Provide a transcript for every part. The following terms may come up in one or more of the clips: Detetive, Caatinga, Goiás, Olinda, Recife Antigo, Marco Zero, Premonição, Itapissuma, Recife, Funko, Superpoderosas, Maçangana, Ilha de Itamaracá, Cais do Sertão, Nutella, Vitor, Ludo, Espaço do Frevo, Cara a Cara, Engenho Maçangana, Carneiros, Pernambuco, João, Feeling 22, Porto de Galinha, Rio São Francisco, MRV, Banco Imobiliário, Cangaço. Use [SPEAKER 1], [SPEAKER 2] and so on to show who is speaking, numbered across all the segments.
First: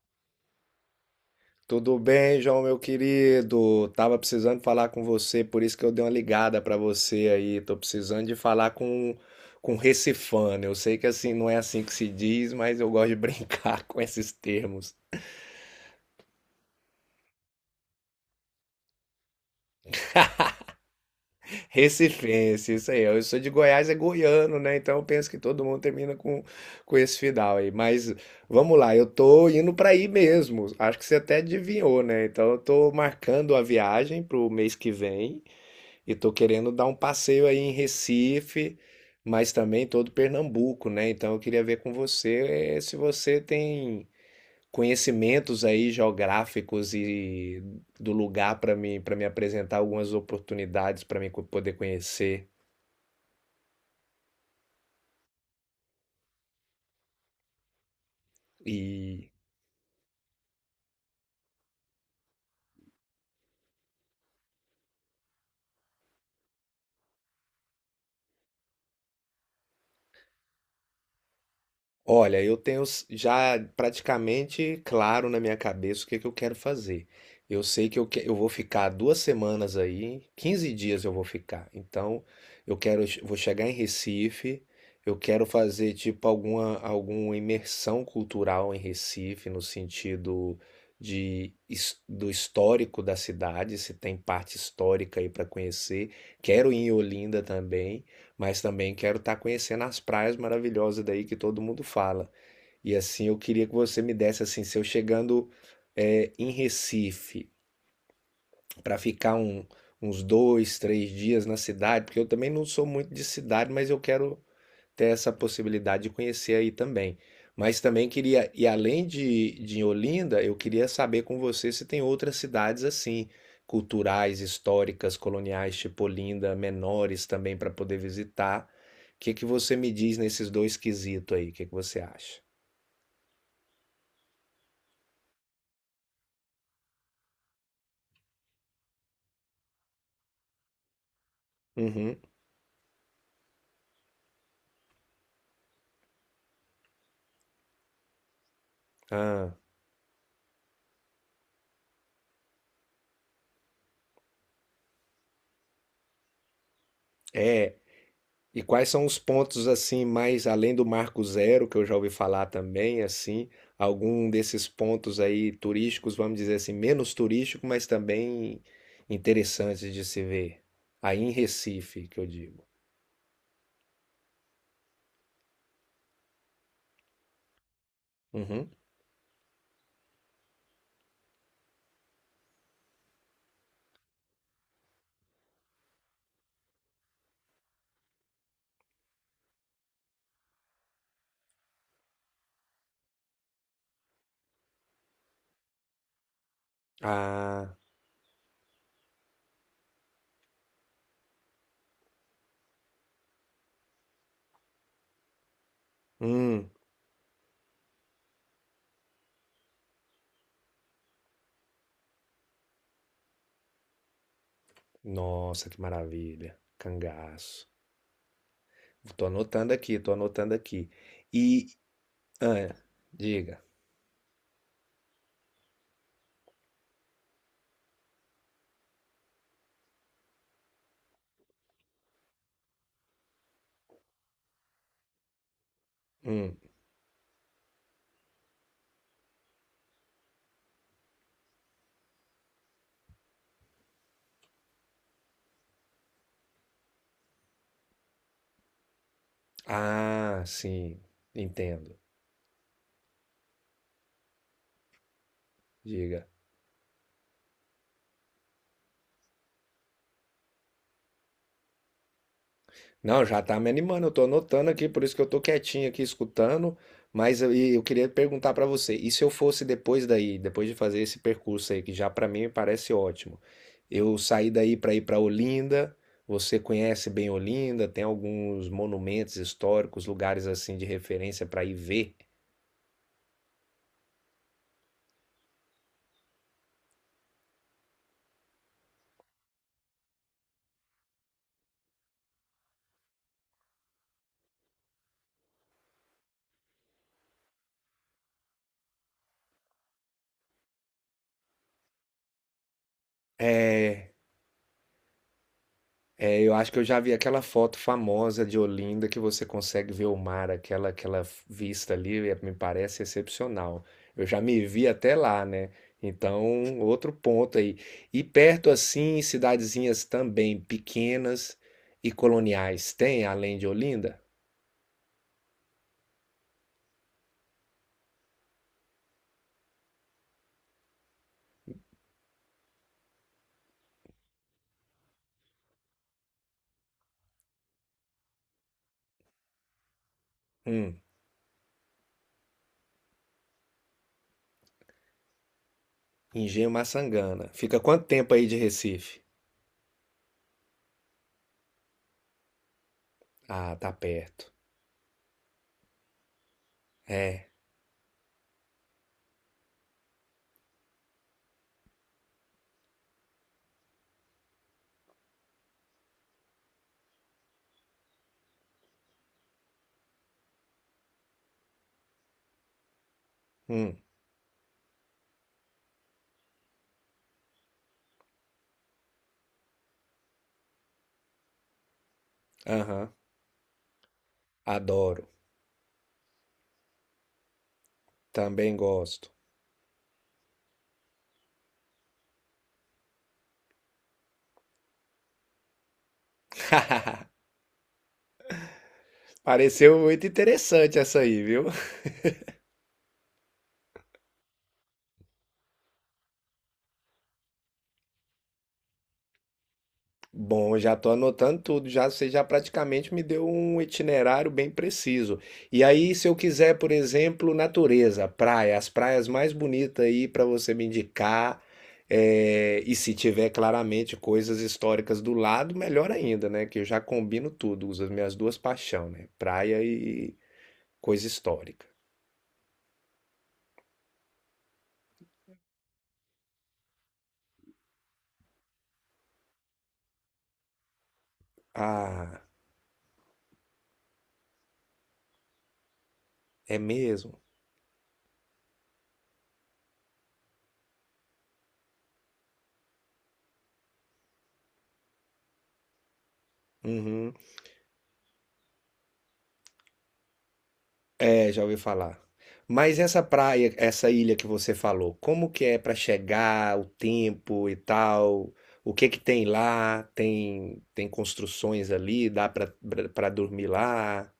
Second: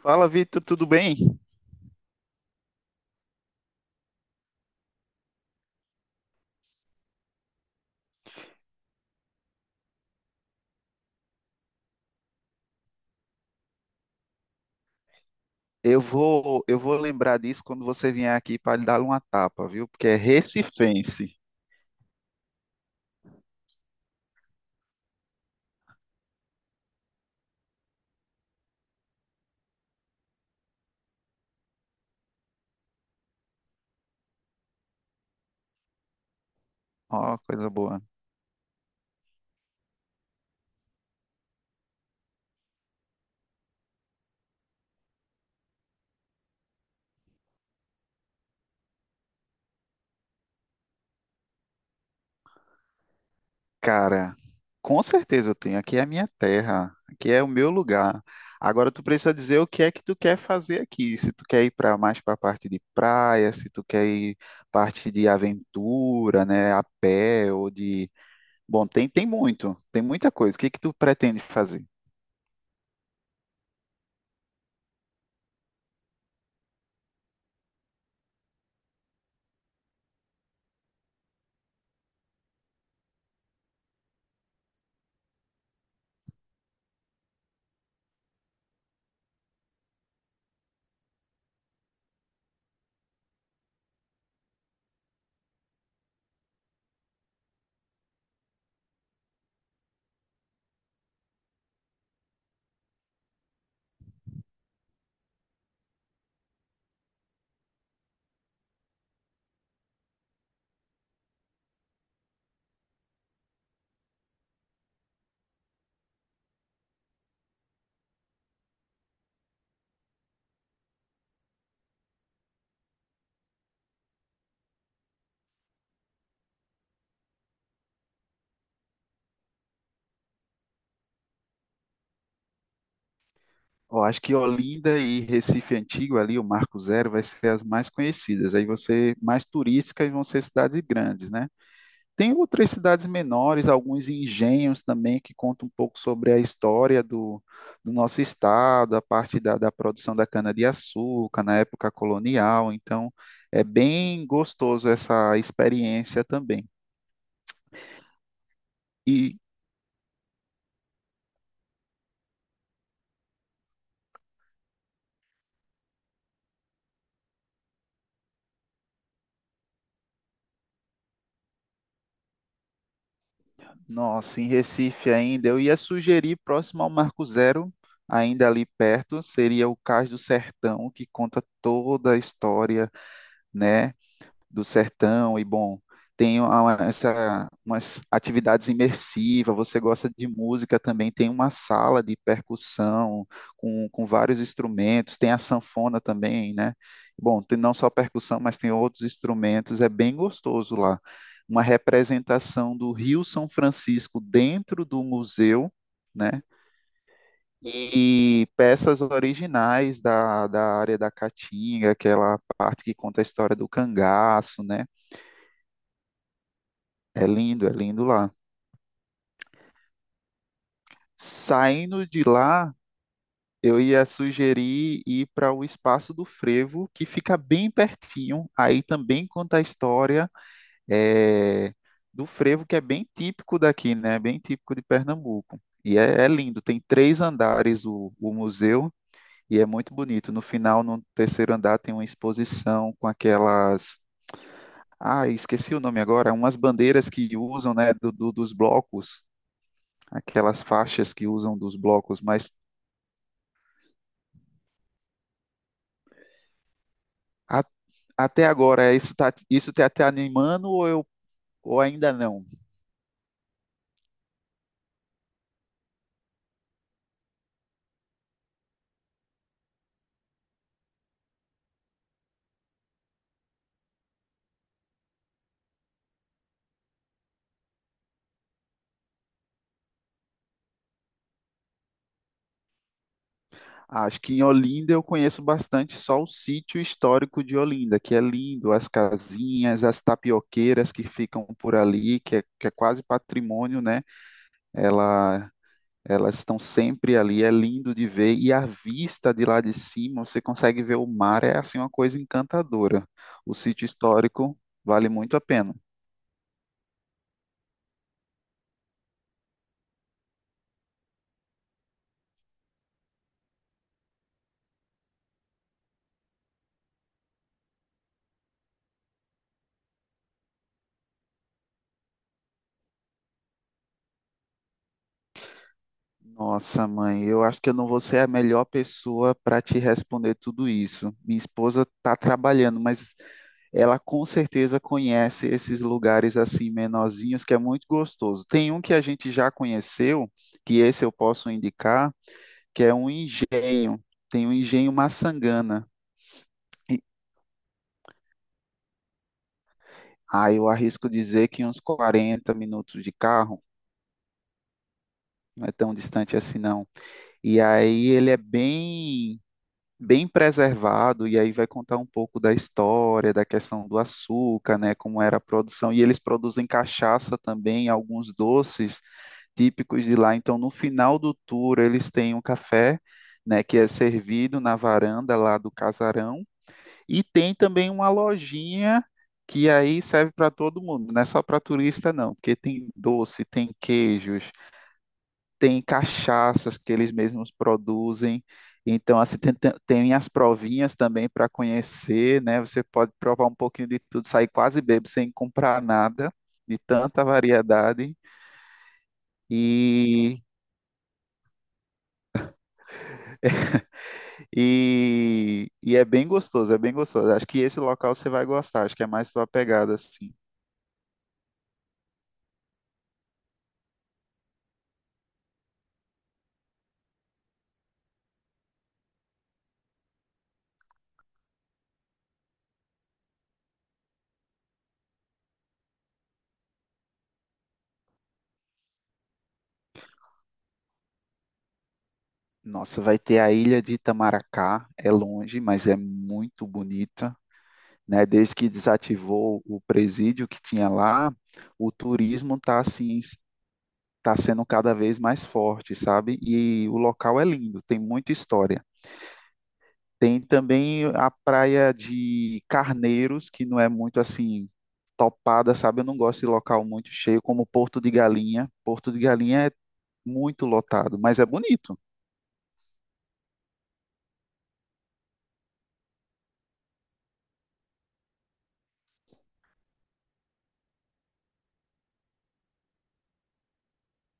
[SPEAKER 1] Fala, Vitor, tudo bem?
[SPEAKER 2] Tudo bem, João, meu querido? Tava precisando falar com você, por isso que eu dei uma ligada pra você aí. Tô precisando de falar com recifano. Eu sei que assim não é assim que se diz, mas eu gosto de brincar com esses termos.
[SPEAKER 1] Eu vou lembrar disso quando você vier aqui para lhe dar uma tapa, viu? Porque é recifense.
[SPEAKER 2] Recifense, isso aí. Eu sou de Goiás, é goiano, né? Então eu penso que todo mundo termina com esse final aí. Mas vamos lá, eu tô indo pra aí mesmo. Acho que você até adivinhou, né? Então eu tô marcando a viagem pro mês que vem. E tô querendo dar um
[SPEAKER 1] Ó,
[SPEAKER 2] passeio aí
[SPEAKER 1] coisa
[SPEAKER 2] em
[SPEAKER 1] boa.
[SPEAKER 2] Recife, mas também todo Pernambuco, né? Então eu queria ver com você se você tem conhecimentos aí geográficos e do lugar para mim, para me apresentar algumas oportunidades para mim poder conhecer
[SPEAKER 1] Cara, com certeza eu tenho. Aqui é a minha terra, aqui é o meu lugar. Agora tu
[SPEAKER 2] e.
[SPEAKER 1] precisa dizer o que é que tu quer fazer aqui. Se tu quer ir para mais para a parte de praia, se tu quer ir parte de aventura, né, a pé ou de, bom, tem muito, tem muita coisa. O que é que tu pretende fazer?
[SPEAKER 2] Olha, eu tenho já praticamente claro na minha cabeça o que que eu quero fazer. Eu sei que eu vou ficar 2 semanas aí, 15 dias eu vou ficar. Então, eu quero, vou chegar em Recife, eu quero fazer tipo alguma imersão cultural em Recife, no sentido de, do histórico da cidade, se tem parte histórica aí para conhecer. Quero ir em Olinda também, mas também quero estar conhecendo as praias maravilhosas daí que todo mundo fala. E assim, eu queria que você me desse assim, se eu chegando é, em Recife para ficar uns dois, três dias na cidade, porque eu também não sou muito de cidade, mas eu quero ter essa possibilidade de conhecer aí também. Mas também queria, e além de Olinda, eu queria saber com você se tem outras cidades assim, culturais, históricas, coloniais, tipo Olinda, menores também para poder visitar. O que que você me diz nesses dois quesitos aí? O que que você acha?
[SPEAKER 1] Ó, acho que Olinda e Recife Antigo ali, o Marco Zero vai ser as mais conhecidas. Aí você mais turísticas e vão ser cidades grandes, né?
[SPEAKER 2] Uhum.
[SPEAKER 1] Tem outras cidades menores, alguns engenhos também, que contam um pouco sobre a história do nosso estado, a parte
[SPEAKER 2] Ah,
[SPEAKER 1] da produção da cana-de-açúcar na época colonial. Então, é bem gostoso essa experiência também.
[SPEAKER 2] é. E quais são os
[SPEAKER 1] E,
[SPEAKER 2] pontos assim, mais além do Marco Zero, que eu já ouvi falar também, assim, algum desses pontos aí turísticos, vamos dizer assim, menos turístico, mas também interessantes de se ver. Aí em Recife, que eu digo.
[SPEAKER 1] nossa, em Recife ainda, eu ia sugerir próximo ao Marco Zero, ainda ali
[SPEAKER 2] Uhum.
[SPEAKER 1] perto, seria o Cais do Sertão, que conta toda a história, né? Do sertão e bom, tem uma- essa, umas atividades imersivas, você gosta de música também, tem uma sala de percussão com vários instrumentos, tem a sanfona também, né? Bom, tem não
[SPEAKER 2] Ah,
[SPEAKER 1] só percussão, mas tem outros instrumentos, é bem gostoso lá. Uma representação do Rio São Francisco dentro do museu, né?
[SPEAKER 2] hum,
[SPEAKER 1] E peças originais da área da Caatinga, aquela parte que conta a história do cangaço, né?
[SPEAKER 2] nossa, que maravilha. Cangaço.
[SPEAKER 1] É lindo lá.
[SPEAKER 2] Tô anotando aqui, tô anotando aqui. E,
[SPEAKER 1] Saindo de lá,
[SPEAKER 2] ah, diga.
[SPEAKER 1] eu ia sugerir ir para o Espaço do Frevo, que fica bem pertinho. Aí também conta a história eh, do frevo, que é bem típico daqui, né? Bem típico de Pernambuco. E é, é
[SPEAKER 2] Hum.
[SPEAKER 1] lindo, tem 3 andares o museu e é muito bonito. No final, no terceiro andar, tem uma exposição com aquelas. Ah, esqueci o nome agora, umas bandeiras que usam, né, do, do- dos blocos.
[SPEAKER 2] Ah,
[SPEAKER 1] Aquelas
[SPEAKER 2] sim,
[SPEAKER 1] faixas que usam dos
[SPEAKER 2] entendo.
[SPEAKER 1] blocos, mas
[SPEAKER 2] Diga.
[SPEAKER 1] a- até agora é isso, está isso tá te animando ou eu ou ainda não?
[SPEAKER 2] Não, já tá me animando, eu tô anotando aqui, por isso que eu tô quietinho aqui escutando, mas eu, e eu queria perguntar pra você, e se eu fosse depois daí, depois de fazer esse percurso aí, que já pra mim me parece ótimo, eu saí daí pra ir pra Olinda, você conhece bem Olinda, tem alguns monumentos históricos, lugares assim de referência pra ir ver.
[SPEAKER 1] Acho que em Olinda eu conheço bastante só o sítio histórico de Olinda, que é lindo, as casinhas, as tapioqueiras que ficam por ali, que é quase patrimônio, né? Ela elas estão sempre ali, é lindo de ver, e a vista de lá de cima, você consegue ver o mar, é assim uma coisa encantadora. O sítio
[SPEAKER 2] É.
[SPEAKER 1] histórico vale muito a pena.
[SPEAKER 2] É, eu acho que eu já vi aquela foto famosa de Olinda que você consegue ver o mar, aquela, aquela vista ali, é, me parece excepcional. Eu já me vi até lá, né? Então, outro ponto aí. E perto assim, cidadezinhas também pequenas e coloniais, tem além de Olinda?
[SPEAKER 1] Nossa, mãe, eu acho que eu não vou ser a melhor pessoa para te responder tudo isso. Minha esposa está trabalhando, mas ela com certeza conhece esses lugares assim menorzinhos que é muito gostoso. Tem um que a gente já conheceu, que
[SPEAKER 2] Hum.
[SPEAKER 1] esse eu posso indicar, que é um engenho. Tem um engenho Maçangana.
[SPEAKER 2] Engenho
[SPEAKER 1] E,
[SPEAKER 2] Maçangana. Fica quanto tempo aí de Recife?
[SPEAKER 1] ah, eu arrisco dizer que uns 40 minutos de carro,
[SPEAKER 2] Ah, tá perto.
[SPEAKER 1] não é tão distante assim não.
[SPEAKER 2] É.
[SPEAKER 1] E aí ele é bem bem preservado, e aí vai contar um pouco da história, da questão do açúcar, né, como era a produção, e eles produzem cachaça também, alguns doces típicos de lá. Então, no final do tour, eles têm um café, né, que é
[SPEAKER 2] Hum,
[SPEAKER 1] servido na varanda lá do casarão, e tem também uma lojinha que aí serve para todo mundo, não é só para turista não, porque tem
[SPEAKER 2] aham.
[SPEAKER 1] doce, tem queijos,
[SPEAKER 2] Adoro.
[SPEAKER 1] tem cachaças que eles mesmos produzem.
[SPEAKER 2] Também
[SPEAKER 1] Então,
[SPEAKER 2] gosto.
[SPEAKER 1] assim, tem, tem- tem as provinhas também para conhecer, né? Você pode provar um pouquinho de tudo, sair quase bêbado sem comprar nada, de tanta variedade.
[SPEAKER 2] Pareceu muito
[SPEAKER 1] E,
[SPEAKER 2] interessante essa aí, viu?
[SPEAKER 1] e é bem gostoso, é bem gostoso. Acho que esse local você vai gostar, acho que é mais sua pegada, assim.
[SPEAKER 2] Bom, já estou anotando tudo, já você já praticamente me deu um itinerário bem preciso. E aí, se eu quiser, por exemplo, natureza, praia, as praias mais bonitas aí para você me indicar, é, e se tiver claramente coisas históricas do lado, melhor ainda, né? Que eu já combino tudo, uso as minhas duas paixões, né? Praia e coisa histórica.
[SPEAKER 1] Nossa, vai ter a Ilha de Itamaracá, é longe, mas é muito bonita. Né? Desde que desativou o presídio que tinha lá, o
[SPEAKER 2] Ah,
[SPEAKER 1] turismo está assim, tá sendo cada vez mais forte, sabe?
[SPEAKER 2] é
[SPEAKER 1] E o
[SPEAKER 2] mesmo?
[SPEAKER 1] local é lindo, tem muita história. Tem também a praia de Carneiros, que não é muito assim topada, sabe? Eu não gosto de local muito
[SPEAKER 2] Uhum.
[SPEAKER 1] cheio, como Porto de Galinha. Porto de Galinha é muito lotado, mas é
[SPEAKER 2] É, já ouvi
[SPEAKER 1] bonito.
[SPEAKER 2] falar. Mas essa praia, essa ilha que você falou, como que é para chegar, o tempo e tal? O que que tem lá? Tem construções ali, dá para dormir lá?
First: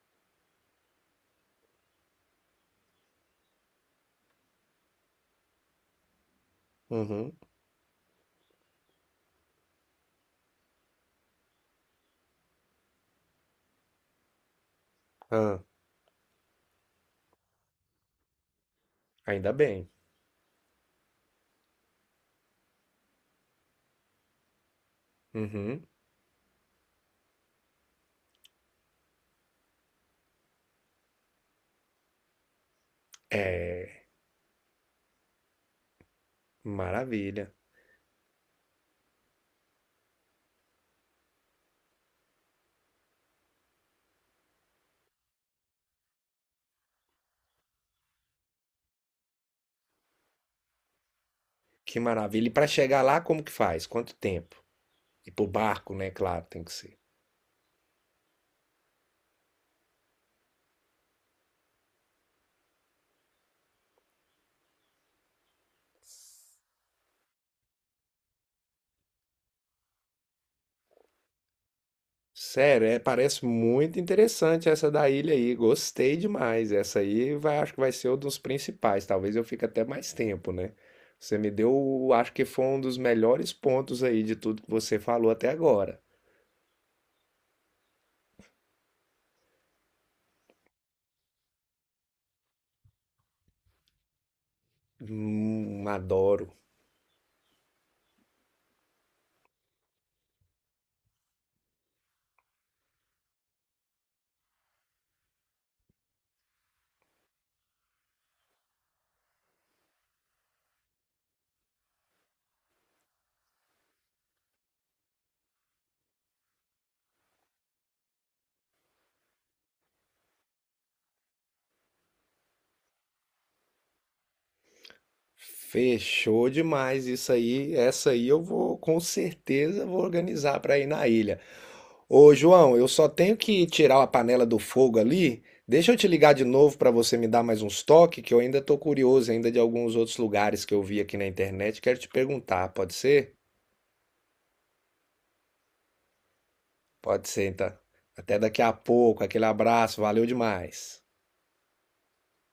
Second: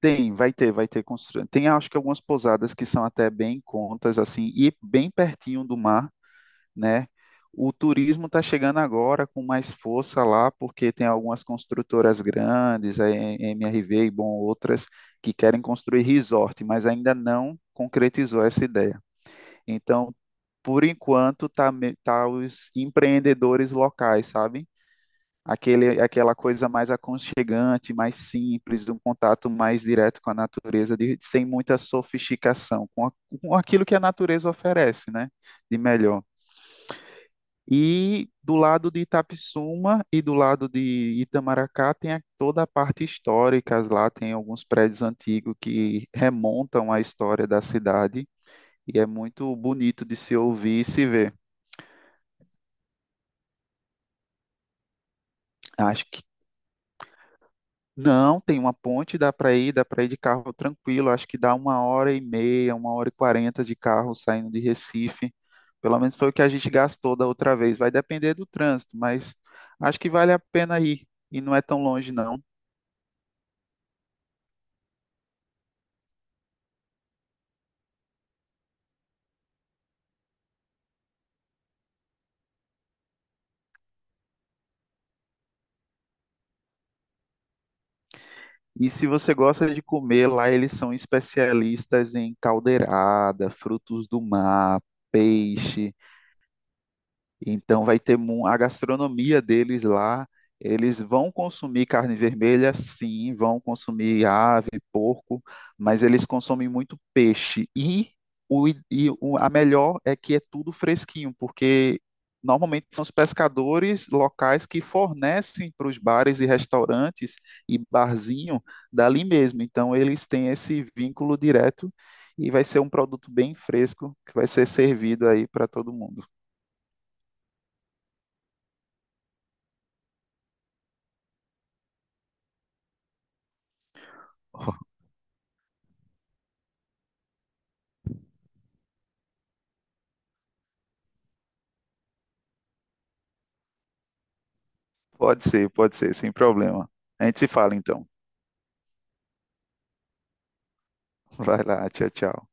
[SPEAKER 1] Tem, vai ter construção. Tem, acho que algumas pousadas que são até bem em contas, assim, e bem pertinho do mar. Né?
[SPEAKER 2] Uhum.
[SPEAKER 1] O turismo está chegando agora com mais força lá, porque tem algumas construtoras grandes, a MRV e bom, outras, que
[SPEAKER 2] Ah,
[SPEAKER 1] querem construir resort, mas ainda não concretizou essa ideia.
[SPEAKER 2] ainda bem.
[SPEAKER 1] Então, por enquanto, tá, me- tá os empreendedores locais, sabe?
[SPEAKER 2] Uhum.
[SPEAKER 1] Aquele, aquela coisa mais aconchegante, mais simples, um contato mais direto com a natureza, de- sem muita sofisticação, com, a- com aquilo que a
[SPEAKER 2] É,
[SPEAKER 1] natureza oferece, né? De melhor.
[SPEAKER 2] maravilha.
[SPEAKER 1] E do lado de Itapissuma e do lado de Itamaracá tem a- toda a parte histórica lá, tem alguns prédios antigos que remontam à história da cidade e é muito bonito de se ouvir e se ver.
[SPEAKER 2] Que maravilha. E para chegar lá, como que faz? Quanto tempo? E pro barco,
[SPEAKER 1] Acho
[SPEAKER 2] né?
[SPEAKER 1] que
[SPEAKER 2] Claro, tem que ser.
[SPEAKER 1] não, tem uma ponte, dá para ir de carro tranquilo, acho que dá 1 hora e meia, 1 hora e 40 de carro saindo de Recife. Pelo menos foi o que a gente gastou da outra vez. Vai depender do trânsito, mas acho que vale a pena ir e não é tão longe não.
[SPEAKER 2] Sério, é, parece muito interessante essa da ilha aí. Gostei demais. Essa aí vai, acho que vai ser um dos principais. Talvez eu fique até mais tempo, né? Você me deu, acho que foi um dos melhores pontos aí de tudo que você falou até agora.
[SPEAKER 1] E se você gosta de comer, lá eles são especialistas em caldeirada, frutos do mar, peixe.
[SPEAKER 2] Adoro.
[SPEAKER 1] Então vai ter mu- a gastronomia deles lá. Eles vão consumir carne vermelha, sim, vão consumir ave, porco, mas eles consomem muito peixe. E, o, i- e o- a melhor é que é tudo fresquinho, porque normalmente são os pescadores locais que fornecem para os bares e restaurantes e barzinho dali mesmo. Então eles têm esse vínculo direto e vai ser um produto bem fresco que vai ser servido aí para todo mundo.
[SPEAKER 2] Fechou demais isso aí. Essa aí eu vou, com certeza, vou organizar para ir na ilha. Ô, João, eu só tenho que tirar a panela do fogo ali. Deixa eu te ligar de novo para você me dar mais uns toques, que eu ainda tô curioso ainda de alguns outros lugares que eu vi aqui na internet. Quero te perguntar, pode ser?
[SPEAKER 1] Pode ser, sem problema.
[SPEAKER 2] Pode
[SPEAKER 1] A gente se
[SPEAKER 2] ser,
[SPEAKER 1] fala
[SPEAKER 2] então.
[SPEAKER 1] então.
[SPEAKER 2] Até daqui a pouco. Aquele abraço, valeu demais.
[SPEAKER 1] Vai lá, tchau, tchau.